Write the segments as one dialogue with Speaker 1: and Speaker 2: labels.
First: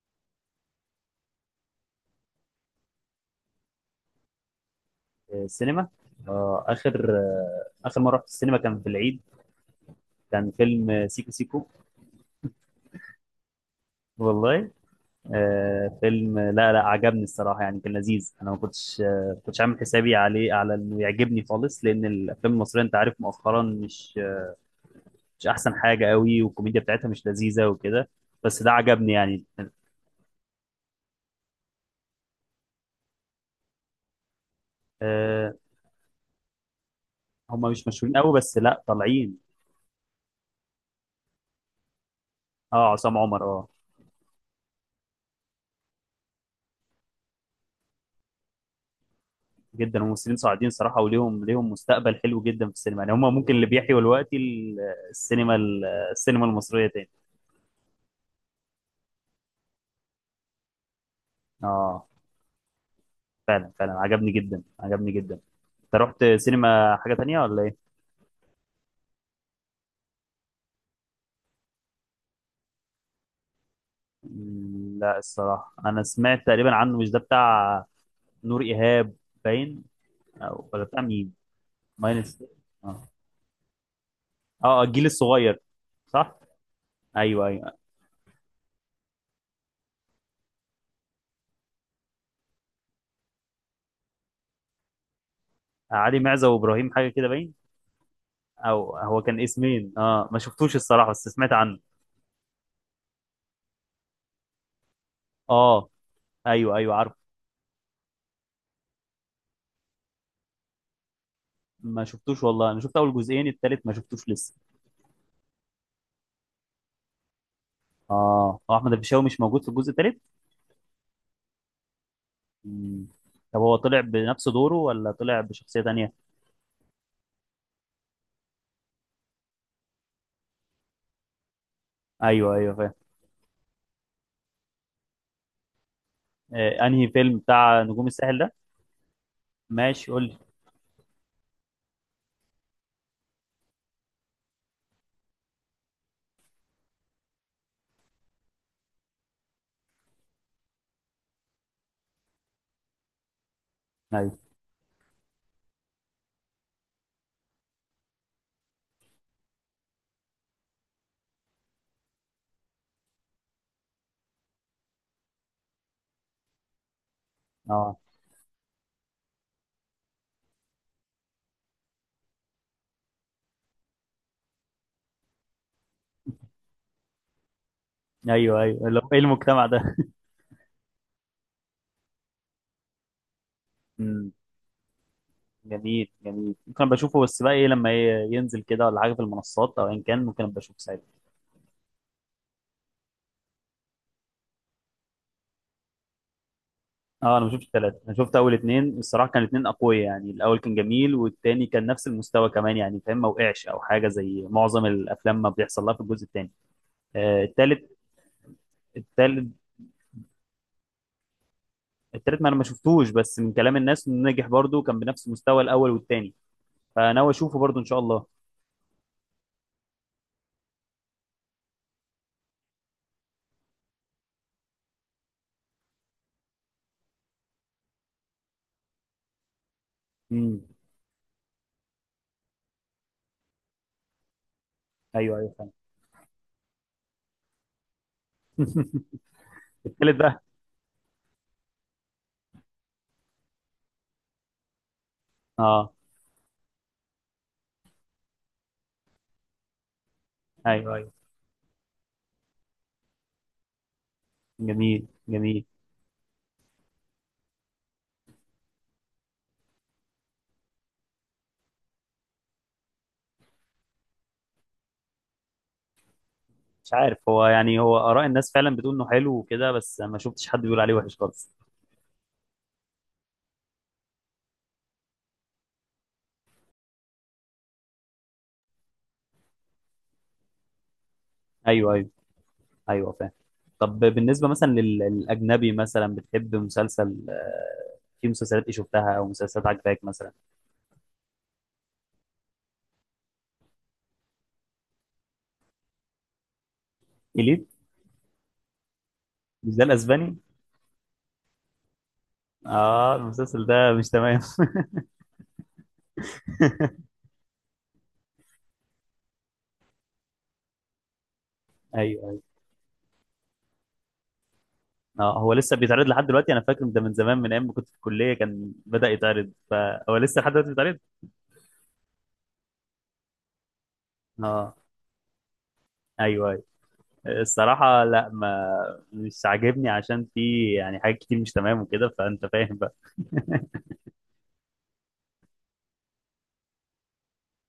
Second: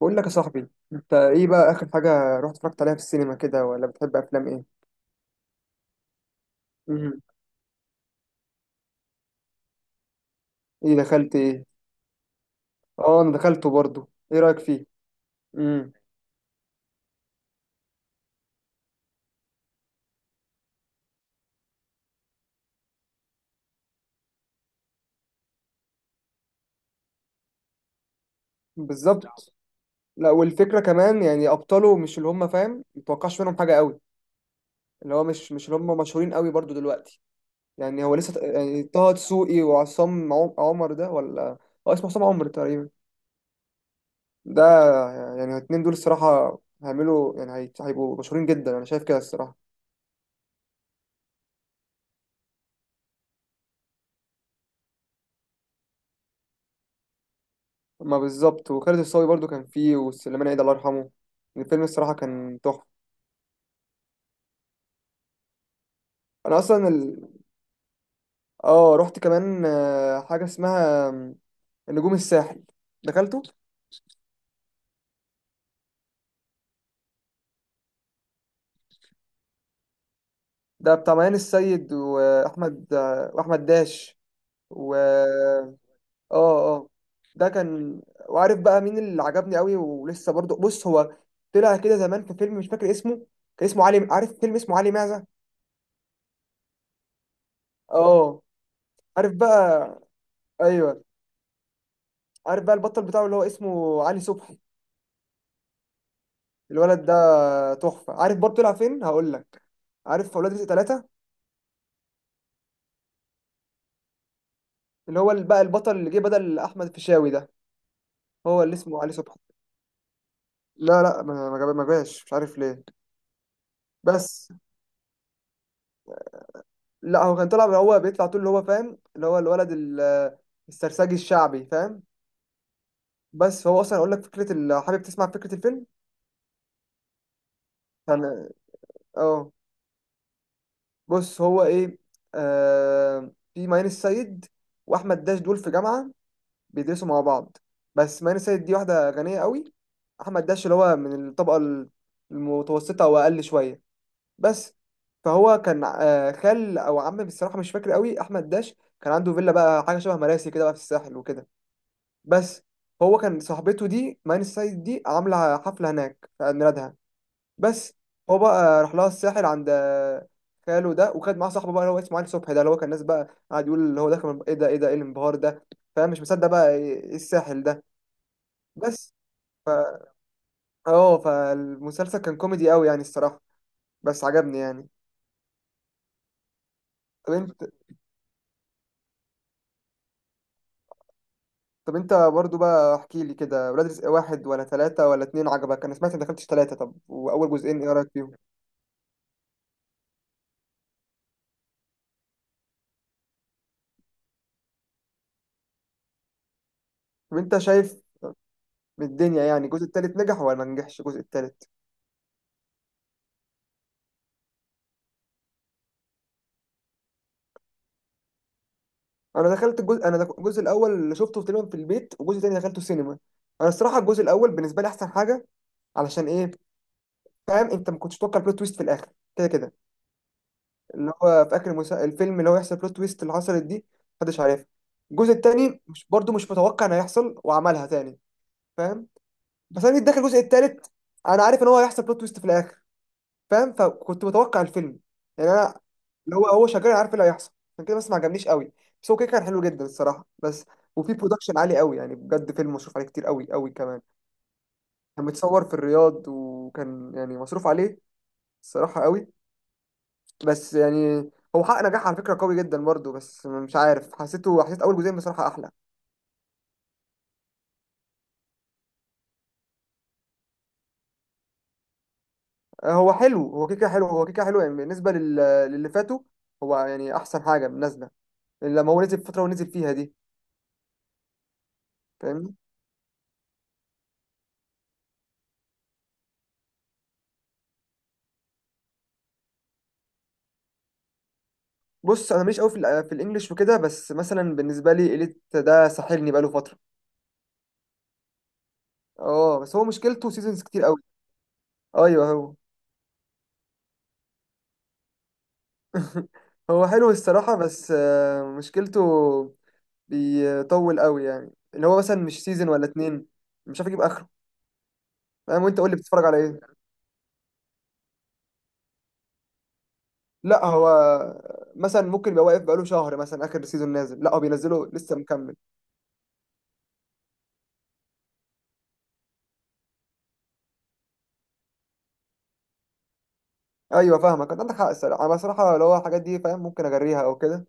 Speaker 1: بقول لك يا صاحبي، انت ايه بقى اخر حاجه رحت اتفرجت عليها في السينما كده، ولا بتحب افلام ايه؟
Speaker 2: السينما. آه اخر
Speaker 1: امم
Speaker 2: آه اخر مره رحت السينما كان في العيد. كان فيلم
Speaker 1: ايه
Speaker 2: سيكو
Speaker 1: دخلت ايه؟
Speaker 2: سيكو.
Speaker 1: اه انا دخلته برضو، ايه رايك
Speaker 2: والله
Speaker 1: فيه؟ امم
Speaker 2: آه، فيلم لا عجبني الصراحه، يعني كان لذيذ. انا ما كنتش كنتش عامل حسابي عليه على انه يعجبني خالص، لان الافلام المصريه انت عارف مؤخرا مش احسن حاجه قوي، والكوميديا بتاعتها مش لذيذه وكده. بس ده عجبني يعني.
Speaker 1: بالظبط. لا والفكره كمان يعني ابطاله مش اللي هم، فاهم؟ متوقعش منهم حاجه قوي. اللي هو
Speaker 2: آه.
Speaker 1: مش اللي هم مشهورين قوي برضو دلوقتي.
Speaker 2: هم مش
Speaker 1: يعني هو
Speaker 2: مشهورين قوي،
Speaker 1: لسه
Speaker 2: بس لا
Speaker 1: يعني طه
Speaker 2: طالعين.
Speaker 1: دسوقي وعصام عمر ده ولا، اه اسمه عصام عمر تقريبا
Speaker 2: اه، عصام عمر اه.
Speaker 1: ده. يعني الاتنين دول الصراحه هيعملوا يعني هيبقوا مشهورين جدا، انا شايف كده الصراحه.
Speaker 2: جدا، الممثلين صاعدين صراحه، وليهم مستقبل حلو جدا في السينما، يعني هم ممكن اللي بيحيوا دلوقتي السينما، السينما المصريه تاني.
Speaker 1: ما بالظبط، وخالد الصاوي برضو كان فيه، وسليمان عيد الله يرحمه. الفيلم
Speaker 2: اه،
Speaker 1: الصراحة كان تحفة.
Speaker 2: فعلا عجبني جدا، عجبني جدا. انت رحت
Speaker 1: أنا أصلا
Speaker 2: سينما حاجه تانية ولا ايه؟
Speaker 1: آه رحت كمان حاجة اسمها نجوم الساحل، دخلته.
Speaker 2: مم، لا الصراحه انا سمعت تقريبا عنه، مش ده بتاع نور ايهاب باين، او ولا
Speaker 1: ده
Speaker 2: بتاع
Speaker 1: بتاع
Speaker 2: مين؟
Speaker 1: ميان السيد
Speaker 2: ماينس.
Speaker 1: وأحمد
Speaker 2: اه.
Speaker 1: وأحمد داش.
Speaker 2: اه،
Speaker 1: و
Speaker 2: الجيل الصغير.
Speaker 1: آه
Speaker 2: صح.
Speaker 1: آه،
Speaker 2: ايوه
Speaker 1: ده
Speaker 2: ايوه.
Speaker 1: كان. وعارف بقى مين اللي عجبني قوي ولسه برضو؟ بص، هو طلع كده زمان في فيلم مش فاكر اسمه، كان اسمه علي، عارف فيلم اسمه علي معزة؟
Speaker 2: علي معزه وابراهيم حاجه كده باين،
Speaker 1: آه.
Speaker 2: او هو
Speaker 1: عارف
Speaker 2: كان اسمين.
Speaker 1: بقى؟
Speaker 2: اه، ما شفتوش
Speaker 1: أيوه،
Speaker 2: الصراحه بس سمعت عنه.
Speaker 1: عارف بقى البطل بتاعه اللي هو اسمه علي صبحي،
Speaker 2: اه. ايوه ايوه
Speaker 1: الولد
Speaker 2: عارف.
Speaker 1: ده تحفه. عارف برضه طلع فين؟ هقول لك. عارف اولاد رزق ثلاثة؟
Speaker 2: ما شفتوش والله، انا شفت اول جزئين، التالت ما شفتوش لسه.
Speaker 1: اللي هو بقى البطل اللي جه بدل احمد الفيشاوي ده،
Speaker 2: اه،
Speaker 1: هو اللي
Speaker 2: هو احمد
Speaker 1: اسمه علي
Speaker 2: الفيشاوي
Speaker 1: صبحي.
Speaker 2: مش موجود في الجزء التالت.
Speaker 1: لا ما ما جاش مش عارف ليه.
Speaker 2: مم. طب هو طلع بنفس
Speaker 1: بس،
Speaker 2: دوره ولا طلع بشخصية تانية؟
Speaker 1: لا هو كان طلع، هو بيطلع طول اللي هو، فاهم؟ اللي هو الولد السرسجي الشعبي، فاهم؟
Speaker 2: ايوه ايوه فاهم.
Speaker 1: بس هو اصلا اقول لك فكره لو حابب تسمع فكره الفيلم
Speaker 2: آه، انهي فيلم بتاع نجوم الساحل
Speaker 1: كان.
Speaker 2: ده؟
Speaker 1: اه،
Speaker 2: ماشي قول لي.
Speaker 1: بص هو ايه، آه في ماين السيد واحمد داش، دول في جامعه بيدرسوا مع بعض. بس ماني سيد دي واحدة غنية قوي، أحمد داش اللي هو من الطبقة المتوسطة أو أقل شوية.
Speaker 2: ايوه.
Speaker 1: بس فهو كان خال أو عم بصراحة مش فاكر قوي، أحمد داش كان عنده فيلا بقى، حاجة شبه مراسي كده بقى في الساحل وكده. بس هو كان صاحبته دي ماني سيد دي عاملة حفلة هناك في عيد ميلادها. بس
Speaker 2: اه.
Speaker 1: هو بقى راح لها الساحل عند خاله ده، وخد معاه صاحبه بقى اللي هو اسمه علي صبحي ده، اللي هو كان الناس بقى قاعد يقول اللي هو ده، كان ايه ده، ايه ده، ايه الانبهار ده، فاهم؟ مش مصدق بقى ايه الساحل ده.
Speaker 2: ايوه ايوه، اللي هو
Speaker 1: بس
Speaker 2: ايه المجتمع
Speaker 1: ف
Speaker 2: ده؟
Speaker 1: اه، فالمسلسل كان كوميدي قوي يعني الصراحة، بس
Speaker 2: مم.
Speaker 1: عجبني يعني.
Speaker 2: جميل جميل، ممكن أبقى اشوفه،
Speaker 1: طب
Speaker 2: بس بقى
Speaker 1: انت،
Speaker 2: ايه لما ينزل كده، ولا حاجة في المنصات، او ان كان ممكن أبقى اشوفه ساعتها.
Speaker 1: طب انت برضو بقى احكي لي كده، ولاد رزق واحد ولا ثلاثة ولا اتنين عجبك؟ انا سمعت انك دخلتش ثلاثة، طب
Speaker 2: اه، انا ما
Speaker 1: واول
Speaker 2: شفتش
Speaker 1: جزئين ايه
Speaker 2: ثلاثة،
Speaker 1: رأيك
Speaker 2: انا
Speaker 1: فيهم؟
Speaker 2: شفت اول اتنين الصراحة. كان اتنين اقوياء يعني، الاول كان جميل والتاني كان نفس المستوى كمان يعني فاهم، ما وقعش او حاجة زي معظم الافلام ما بيحصل لها في الجزء التاني.
Speaker 1: طب
Speaker 2: آه،
Speaker 1: انت
Speaker 2: التالت.
Speaker 1: شايف من الدنيا
Speaker 2: التالت.
Speaker 1: يعني الجزء التالت نجح ولا ما نجحش الجزء التالت؟
Speaker 2: التالت ما انا ما شفتوش، بس من كلام الناس انه نجح برضه، كان بنفس مستوى الاول والتاني. فناوي اشوفه برضه ان شاء الله.
Speaker 1: انا دخلت الجزء، انا الجزء الاول اللي شفته تقريبا في البيت، والجزء التاني دخلته سينما. انا الصراحة الجزء الاول بالنسبة لي احسن حاجة. علشان ايه؟ فاهم؟ انت ما كنتش تتوقع البلوت تويست في الاخر كده كده.
Speaker 2: امم
Speaker 1: اللي هو في اخر الفيلم اللي هو يحصل بلوت تويست اللي حصلت دي، محدش عارفها. الجزء
Speaker 2: ايوه ايوه فاهم.
Speaker 1: التاني مش برضه، مش متوقع ان هيحصل وعملها تاني، فاهم؟ بس انا جيت
Speaker 2: التالت
Speaker 1: داخل الجزء
Speaker 2: بقى.
Speaker 1: التالت انا عارف ان هو هيحصل بلوت تويست في الاخر، فاهم؟ فكنت متوقع الفيلم. يعني انا
Speaker 2: اه.
Speaker 1: اللي هو، هو شغال عارف إيه اللي هيحصل، عشان كده بس ما عجبنيش قوي. بس هو كده كان حلو جدا الصراحه، بس
Speaker 2: ايوه ايوه.
Speaker 1: وفي برودكشن عالي قوي يعني، بجد فيلم مصروف عليه كتير قوي قوي كمان.
Speaker 2: جميل
Speaker 1: كان
Speaker 2: جميل.
Speaker 1: متصور في الرياض، وكان يعني مصروف عليه الصراحه قوي. بس يعني هو حقق نجاح على فكرة قوي جدا برضه، بس مش عارف، حسيته، حسيت أول جزئين بصراحة أحلى.
Speaker 2: مش عارف هو يعني، هو اراء الناس فعلا بتقول انه حلو وكده، بس ما شفتش حد بيقول عليه وحش خالص.
Speaker 1: هو حلو، هو كيكة، حلو هو كيكة حلو يعني بالنسبة للي فاتوا. هو يعني أحسن حاجة نازلة لما هو نزل في الفترة ونزل فيها دي،
Speaker 2: ايوه ايوه.
Speaker 1: فاهمني؟
Speaker 2: ايوه فاهم. طب بالنسبه مثلا للاجنبي مثلا، بتحب مسلسل، في مسلسلات ايه شفتها او مسلسلات عجباك مثلا؟
Speaker 1: بص أنا ماليش قوي في، في الإنجليش وكده، بس مثلا بالنسبة لي إليت ده ساحلني بقاله فترة.
Speaker 2: اليت؟
Speaker 1: أه،
Speaker 2: مش
Speaker 1: بس
Speaker 2: ده
Speaker 1: هو مشكلته
Speaker 2: الاسباني؟
Speaker 1: سيزونز كتير قوي. أيوه هو.
Speaker 2: اه، المسلسل ده مش تمام.
Speaker 1: هو حلو الصراحة، بس مشكلته بيطول قوي يعني، اللي هو مثلا
Speaker 2: ايوه ايوه.
Speaker 1: مش سيزون ولا اتنين، مش عارف يجيب آخره.
Speaker 2: اه هو
Speaker 1: فاهم؟
Speaker 2: لسه
Speaker 1: وانت قول لي
Speaker 2: بيتعرض
Speaker 1: بتتفرج
Speaker 2: لحد
Speaker 1: على
Speaker 2: دلوقتي، انا
Speaker 1: ايه؟
Speaker 2: فاكر ده من زمان، من ايام ما كنت في الكليه كان بدأ يتعرض، فهو لسه لحد
Speaker 1: لا
Speaker 2: دلوقتي
Speaker 1: هو
Speaker 2: بيتعرض.
Speaker 1: مثلا ممكن يبقى واقف بقاله شهر مثلا، اخر سيزون نازل؟ لا هو
Speaker 2: اه.
Speaker 1: بينزله لسه مكمل.
Speaker 2: ايوه ايوه. الصراحه لا، ما مش عاجبني، عشان في يعني حاجات كتير مش تمام وكده، فانت فاهم.
Speaker 1: ايوه فاهمك، انت عندك حق الصراحه. انا بصراحه لو الحاجات دي، فاهم؟ ممكن اجريها او كده،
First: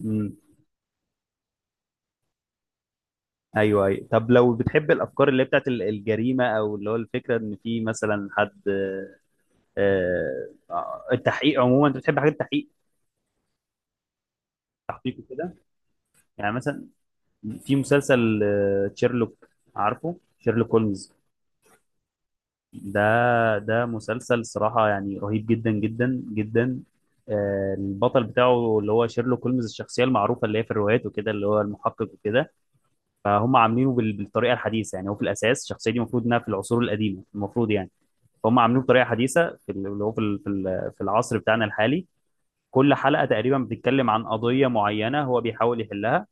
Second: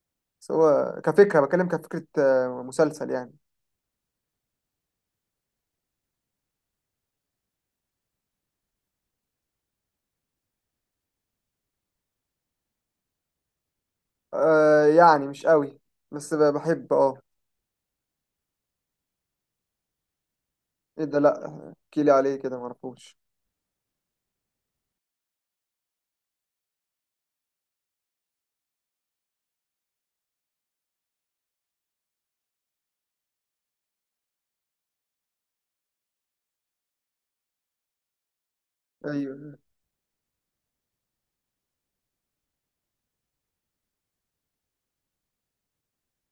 Speaker 2: بقى.
Speaker 1: بس هو كفكره، بتكلم كفكره مسلسل يعني.
Speaker 2: ايوه ايوه. طب لو بتحب الافكار اللي هي بتاعت الجريمه، او اللي هو الفكره ان في مثلا حد، التحقيق عموما، انت بتحب حاجات التحقيق،
Speaker 1: آه
Speaker 2: تحقيق
Speaker 1: يعني مش
Speaker 2: كده؟
Speaker 1: قوي، بس
Speaker 2: يعني مثلا،
Speaker 1: بحب اه.
Speaker 2: في مسلسل شيرلوك، عارفه شيرلوك
Speaker 1: ايه
Speaker 2: هولمز؟
Speaker 1: ده؟ لا احكي لي عليه كده،
Speaker 2: ده،
Speaker 1: معرفوش.
Speaker 2: ده مسلسل صراحه يعني رهيب، جدا جدا جدا. البطل بتاعه اللي هو شيرلوك هولمز، الشخصيه المعروفه اللي هي في الروايات وكده، اللي هو المحقق وكده. فهم عاملينه بالطريقه الحديثه، يعني هو في الاساس الشخصيه دي المفروض انها في العصور القديمه المفروض يعني، فهم عاملين بطريقه حديثه
Speaker 1: ايوه
Speaker 2: في ال- اللي هو في ال- في ال- في العصر بتاعنا الحالي. كل حلقه تقريبا بتتكلم عن قضيه معينه هو بيحاول يحلها،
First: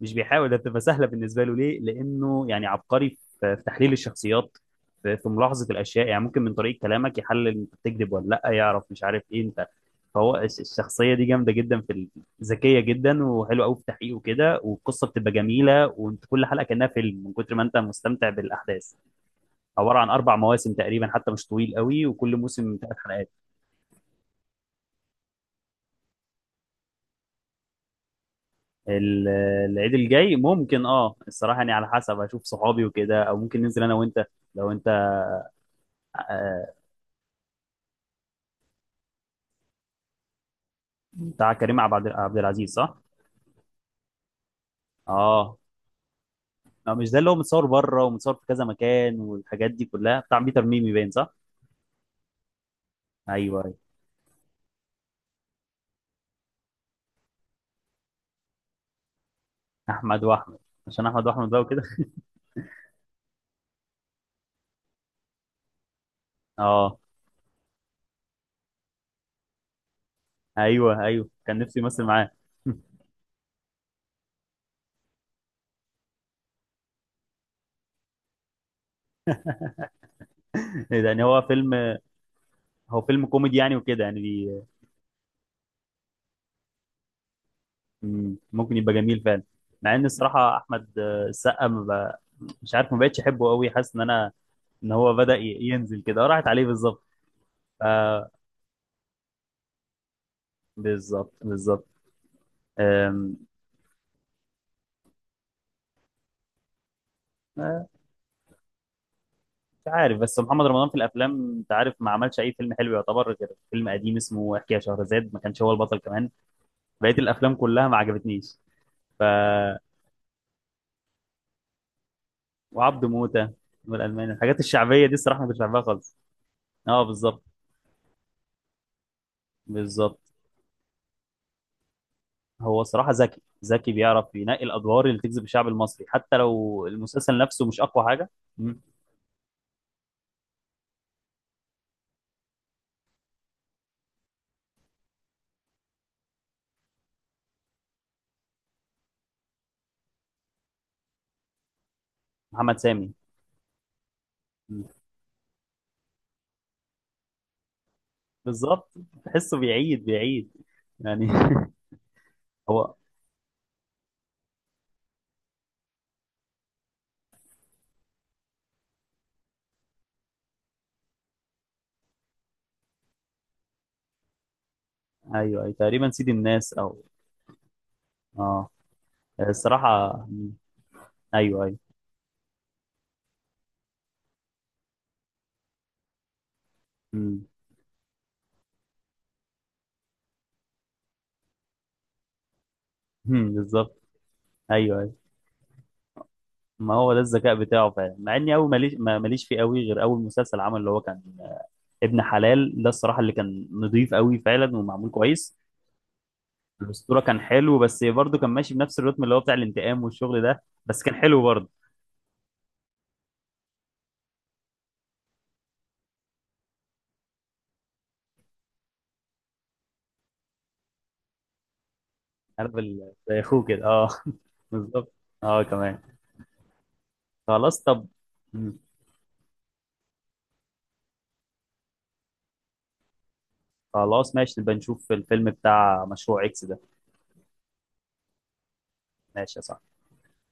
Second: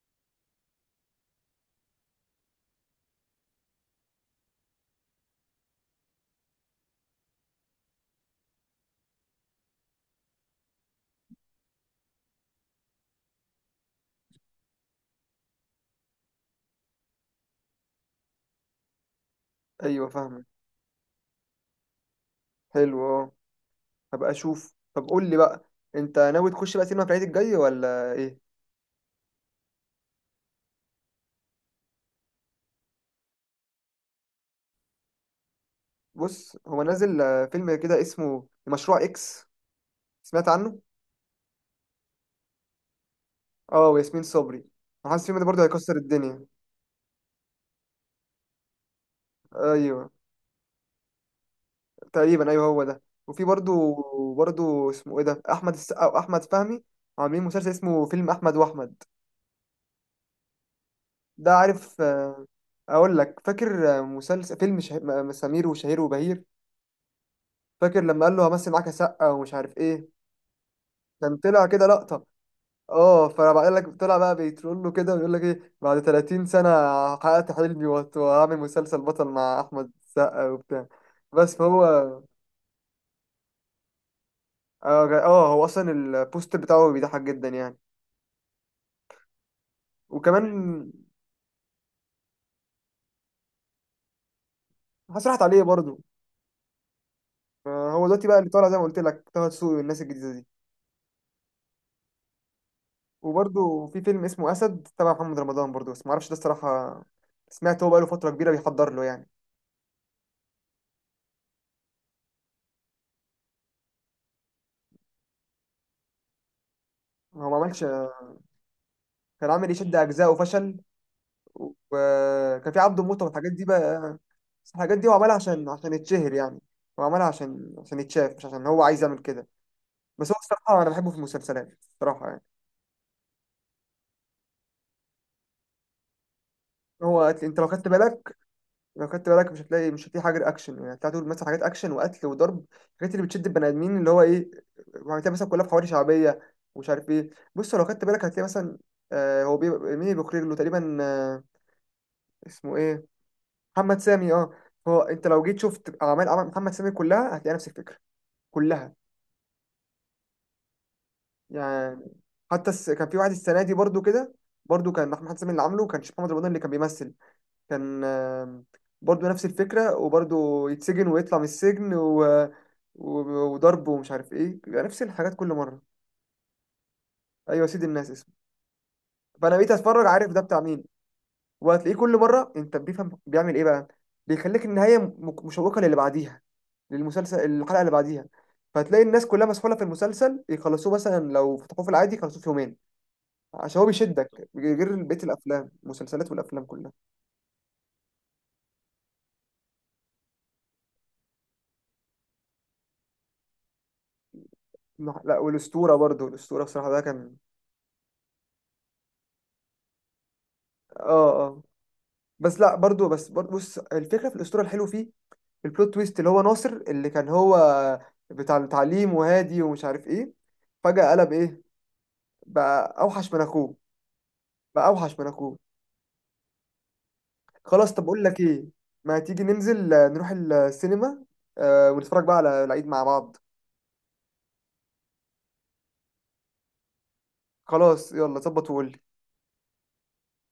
Speaker 2: مش بيحاول ده بتبقى سهله بالنسبه له، ليه؟ لانه يعني عبقري في تحليل الشخصيات، في ملاحظه الاشياء. يعني ممكن من طريقه كلامك يحلل انت بتكذب ولا لا، يعرف مش عارف ايه انت. فهو الشخصيه دي جامده جدا ذكيه جدا وحلوه قوي في تحقيقه كده، والقصه بتبقى جميله، وانت كل حلقه كانها فيلم من كتر ما انت مستمتع بالاحداث. عباره
Speaker 1: ايوه
Speaker 2: عن اربع
Speaker 1: فاهمك،
Speaker 2: مواسم تقريبا، حتى مش طويل قوي، وكل موسم ثلاث
Speaker 1: حلو
Speaker 2: حلقات.
Speaker 1: اه، هبقى اشوف. طب قول لي بقى، انت ناوي تخش بقى سينما في العيد الجاي ولا ايه؟
Speaker 2: ال- العيد الجاي ممكن اه، الصراحه يعني على حسب اشوف صحابي وكده، او ممكن ننزل انا وانت لو انت.
Speaker 1: بص
Speaker 2: آه،
Speaker 1: هو نازل فيلم كده اسمه مشروع اكس، سمعت عنه؟
Speaker 2: بتاع كريم عبد العزيز صح؟
Speaker 1: اه، وياسمين صبري. حاسس فيلم ده
Speaker 2: اه.
Speaker 1: برضه هيكسر الدنيا.
Speaker 2: آه، مش ده اللي هو متصور بره ومتصور في كذا مكان، والحاجات دي
Speaker 1: ايوه
Speaker 2: كلها بتاع بيتر ميمي باين صح؟
Speaker 1: تقريبا، ايوه هو ده. وفي
Speaker 2: ايوه ايوه.
Speaker 1: برضه، برضه اسمه ايه ده، احمد السقا واحمد فهمي عاملين مسلسل اسمه فيلم احمد واحمد.
Speaker 2: احمد واحمد. عشان احمد واحمد
Speaker 1: ده
Speaker 2: بقى وكده.
Speaker 1: عارف اقول لك، فاكر مسلسل فيلم سمير وشهير وبهير؟
Speaker 2: اه.
Speaker 1: فاكر لما قال له همثل معاك يا سقا ومش عارف ايه؟
Speaker 2: ايوه ايوه
Speaker 1: كان
Speaker 2: كان
Speaker 1: طلع
Speaker 2: نفسي
Speaker 1: كده
Speaker 2: يمثل
Speaker 1: لقطة.
Speaker 2: معاه.
Speaker 1: اه، فبقول لك طلع بقى بيترول له كده ويقول لك ايه، بعد 30 سنة حققت حلمي، وهعمل مسلسل بطل مع احمد السقا وبتاع.
Speaker 2: يعني هو
Speaker 1: بس
Speaker 2: فيلم،
Speaker 1: فهو
Speaker 2: هو فيلم كوميدي يعني وكده يعني.
Speaker 1: هو اصلا البوستر بتاعه بيضحك جدا يعني.
Speaker 2: مم. ممكن يبقى جميل فعلا. مع ان الصراحه
Speaker 1: وكمان
Speaker 2: احمد السقا ما بقى، مش عارف، ما بقتش احبه قوي، حاسس ان انا، ان هو
Speaker 1: حاسس
Speaker 2: بدا
Speaker 1: راحت عليه برضه.
Speaker 2: ينزل كده، راحت عليه بالظبط.
Speaker 1: هو دلوقتي
Speaker 2: آه،
Speaker 1: بقى اللي طالع زي ما قلت لك طه دسوقي والناس الجديده دي.
Speaker 2: بالظبط. آم،
Speaker 1: وبرضه في فيلم اسمه اسد تبع محمد رمضان برضه، بس ما اعرفش ده الصراحه. سمعت
Speaker 2: آه،
Speaker 1: هو بقاله فتره كبيره بيحضر له يعني.
Speaker 2: مش عارف، بس محمد رمضان في الافلام انت عارف، ما عملش اي فيلم حلو يعتبر، غير فيلم قديم اسمه احكي يا شهرزاد، ما كانش هو البطل كمان. بقيه
Speaker 1: هو
Speaker 2: الافلام
Speaker 1: ما عملش،
Speaker 2: كلها ما عجبتنيش. ف،
Speaker 1: كان عامل يشد اجزاء وفشل، وكان في عبده
Speaker 2: وعبد
Speaker 1: موته
Speaker 2: موته
Speaker 1: والحاجات دي بقى.
Speaker 2: والالماني، الحاجات
Speaker 1: بس الحاجات
Speaker 2: الشعبيه
Speaker 1: دي هو
Speaker 2: دي
Speaker 1: عملها
Speaker 2: الصراحه ما كنتش
Speaker 1: عشان
Speaker 2: بحبها
Speaker 1: عشان
Speaker 2: خالص.
Speaker 1: يتشهر يعني،
Speaker 2: اه
Speaker 1: هو عملها
Speaker 2: بالظبط.
Speaker 1: عشان عشان يتشاف، مش عشان هو عايز يعمل كده.
Speaker 2: بالظبط.
Speaker 1: بس هو الصراحه انا بحبه في المسلسلات الصراحه يعني.
Speaker 2: هو الصراحة ذكي، ذكي بيعرف ينقي الأدوار اللي تجذب الشعب المصري، حتى لو
Speaker 1: هو
Speaker 2: المسلسل
Speaker 1: انت
Speaker 2: نفسه
Speaker 1: لو
Speaker 2: مش
Speaker 1: خدت
Speaker 2: أقوى حاجة.
Speaker 1: بالك،
Speaker 2: مم.
Speaker 1: لو خدت بالك مش هتلاقي، مش هتلاقي حاجه اكشن يعني، هتلاقي طول مثلا حاجات اكشن وقتل وضرب، الحاجات اللي بتشد البني ادمين اللي هو ايه. هتلاقي مثلا كلها في حواري شعبيه ومش عارف ايه. بص لو خدت بالك هتلاقي مثلا، آه هو بيبقى مين اللي بيخرج له تقريبا، آه اسمه
Speaker 2: محمد
Speaker 1: ايه،
Speaker 2: سامي.
Speaker 1: محمد سامي؟ اه.
Speaker 2: مم.
Speaker 1: هو انت لو جيت شفت اعمال محمد سامي كلها هتلاقي نفس الفكره،
Speaker 2: بالظبط.
Speaker 1: كلها.
Speaker 2: تحسه بيعيد يعني.
Speaker 1: يعني حتى
Speaker 2: هو.
Speaker 1: كان في واحد السنه دي برضو كده، برضو كان محمد سامي اللي عامله، كان محمد رمضان اللي كان بيمثل، كان برضو نفس الفكرة، وبرضو يتسجن ويطلع من السجن و... وضرب ومش عارف ايه، بيبقى نفس الحاجات كل
Speaker 2: أيوه أيوه
Speaker 1: مرة.
Speaker 2: تقريبا سيد الناس، أو
Speaker 1: ايوه، سيد الناس اسمه.
Speaker 2: آه.
Speaker 1: فانا بقيت اتفرج،
Speaker 2: الصراحة.
Speaker 1: عارف ده
Speaker 2: مم.
Speaker 1: بتاع مين.
Speaker 2: أيوه أيوه.
Speaker 1: وهتلاقيه كل مرة انت، بيفهم بيعمل ايه بقى، بيخليك النهاية مشوقة للي بعديها، للمسلسل
Speaker 2: مم.
Speaker 1: الحلقة اللي بعديها. فهتلاقي الناس كلها مسحولة في المسلسل يخلصوه، مثلا لو فتحوه في العادي يخلصوه في يومين.
Speaker 2: مم.
Speaker 1: عشان هو
Speaker 2: بالظبط.
Speaker 1: بيشدك
Speaker 2: أيوه
Speaker 1: غير
Speaker 2: أيوه.
Speaker 1: بقية الأفلام، المسلسلات والأفلام كلها.
Speaker 2: ما هو ده الذكاء بتاعه فعلا، مع إني أول ماليش ماليش فيه قوي، غير أول مسلسل عمل اللي هو كان ابن حلال ده الصراحة، اللي كان نضيف قوي فعلا ومعمول
Speaker 1: لا
Speaker 2: كويس.
Speaker 1: والأسطورة برضو، الأسطورة بصراحة ده
Speaker 2: الأسطورة
Speaker 1: كان،
Speaker 2: كان حلو، بس برضه كان ماشي بنفس الريتم اللي هو بتاع الانتقام والشغل ده، بس كان حلو
Speaker 1: اه اه.
Speaker 2: برضه.
Speaker 1: بس لا برضو، بس برضو بص، الفكره في الاسطوره الحلو فيه البلوت تويست اللي هو ناصر اللي كان هو بتاع التعليم وهادي ومش عارف ايه، فجاه قلب ايه،
Speaker 2: عارف
Speaker 1: بقى اوحش
Speaker 2: زي
Speaker 1: من
Speaker 2: أخوه
Speaker 1: اخوه،
Speaker 2: كده أه.
Speaker 1: بقى
Speaker 2: بالظبط.
Speaker 1: اوحش من اخوه.
Speaker 2: أه كمان. خلاص
Speaker 1: خلاص طب،
Speaker 2: طب.
Speaker 1: اقول لك ايه،
Speaker 2: مم.
Speaker 1: ما تيجي ننزل نروح السينما ونتفرج بقى على العيد مع بعض.
Speaker 2: خلاص ماشي، نبقى نشوف الفيلم بتاع مشروع إكس ده.
Speaker 1: خلاص يلا ظبط وقول.
Speaker 2: ماشي يا صاحبي.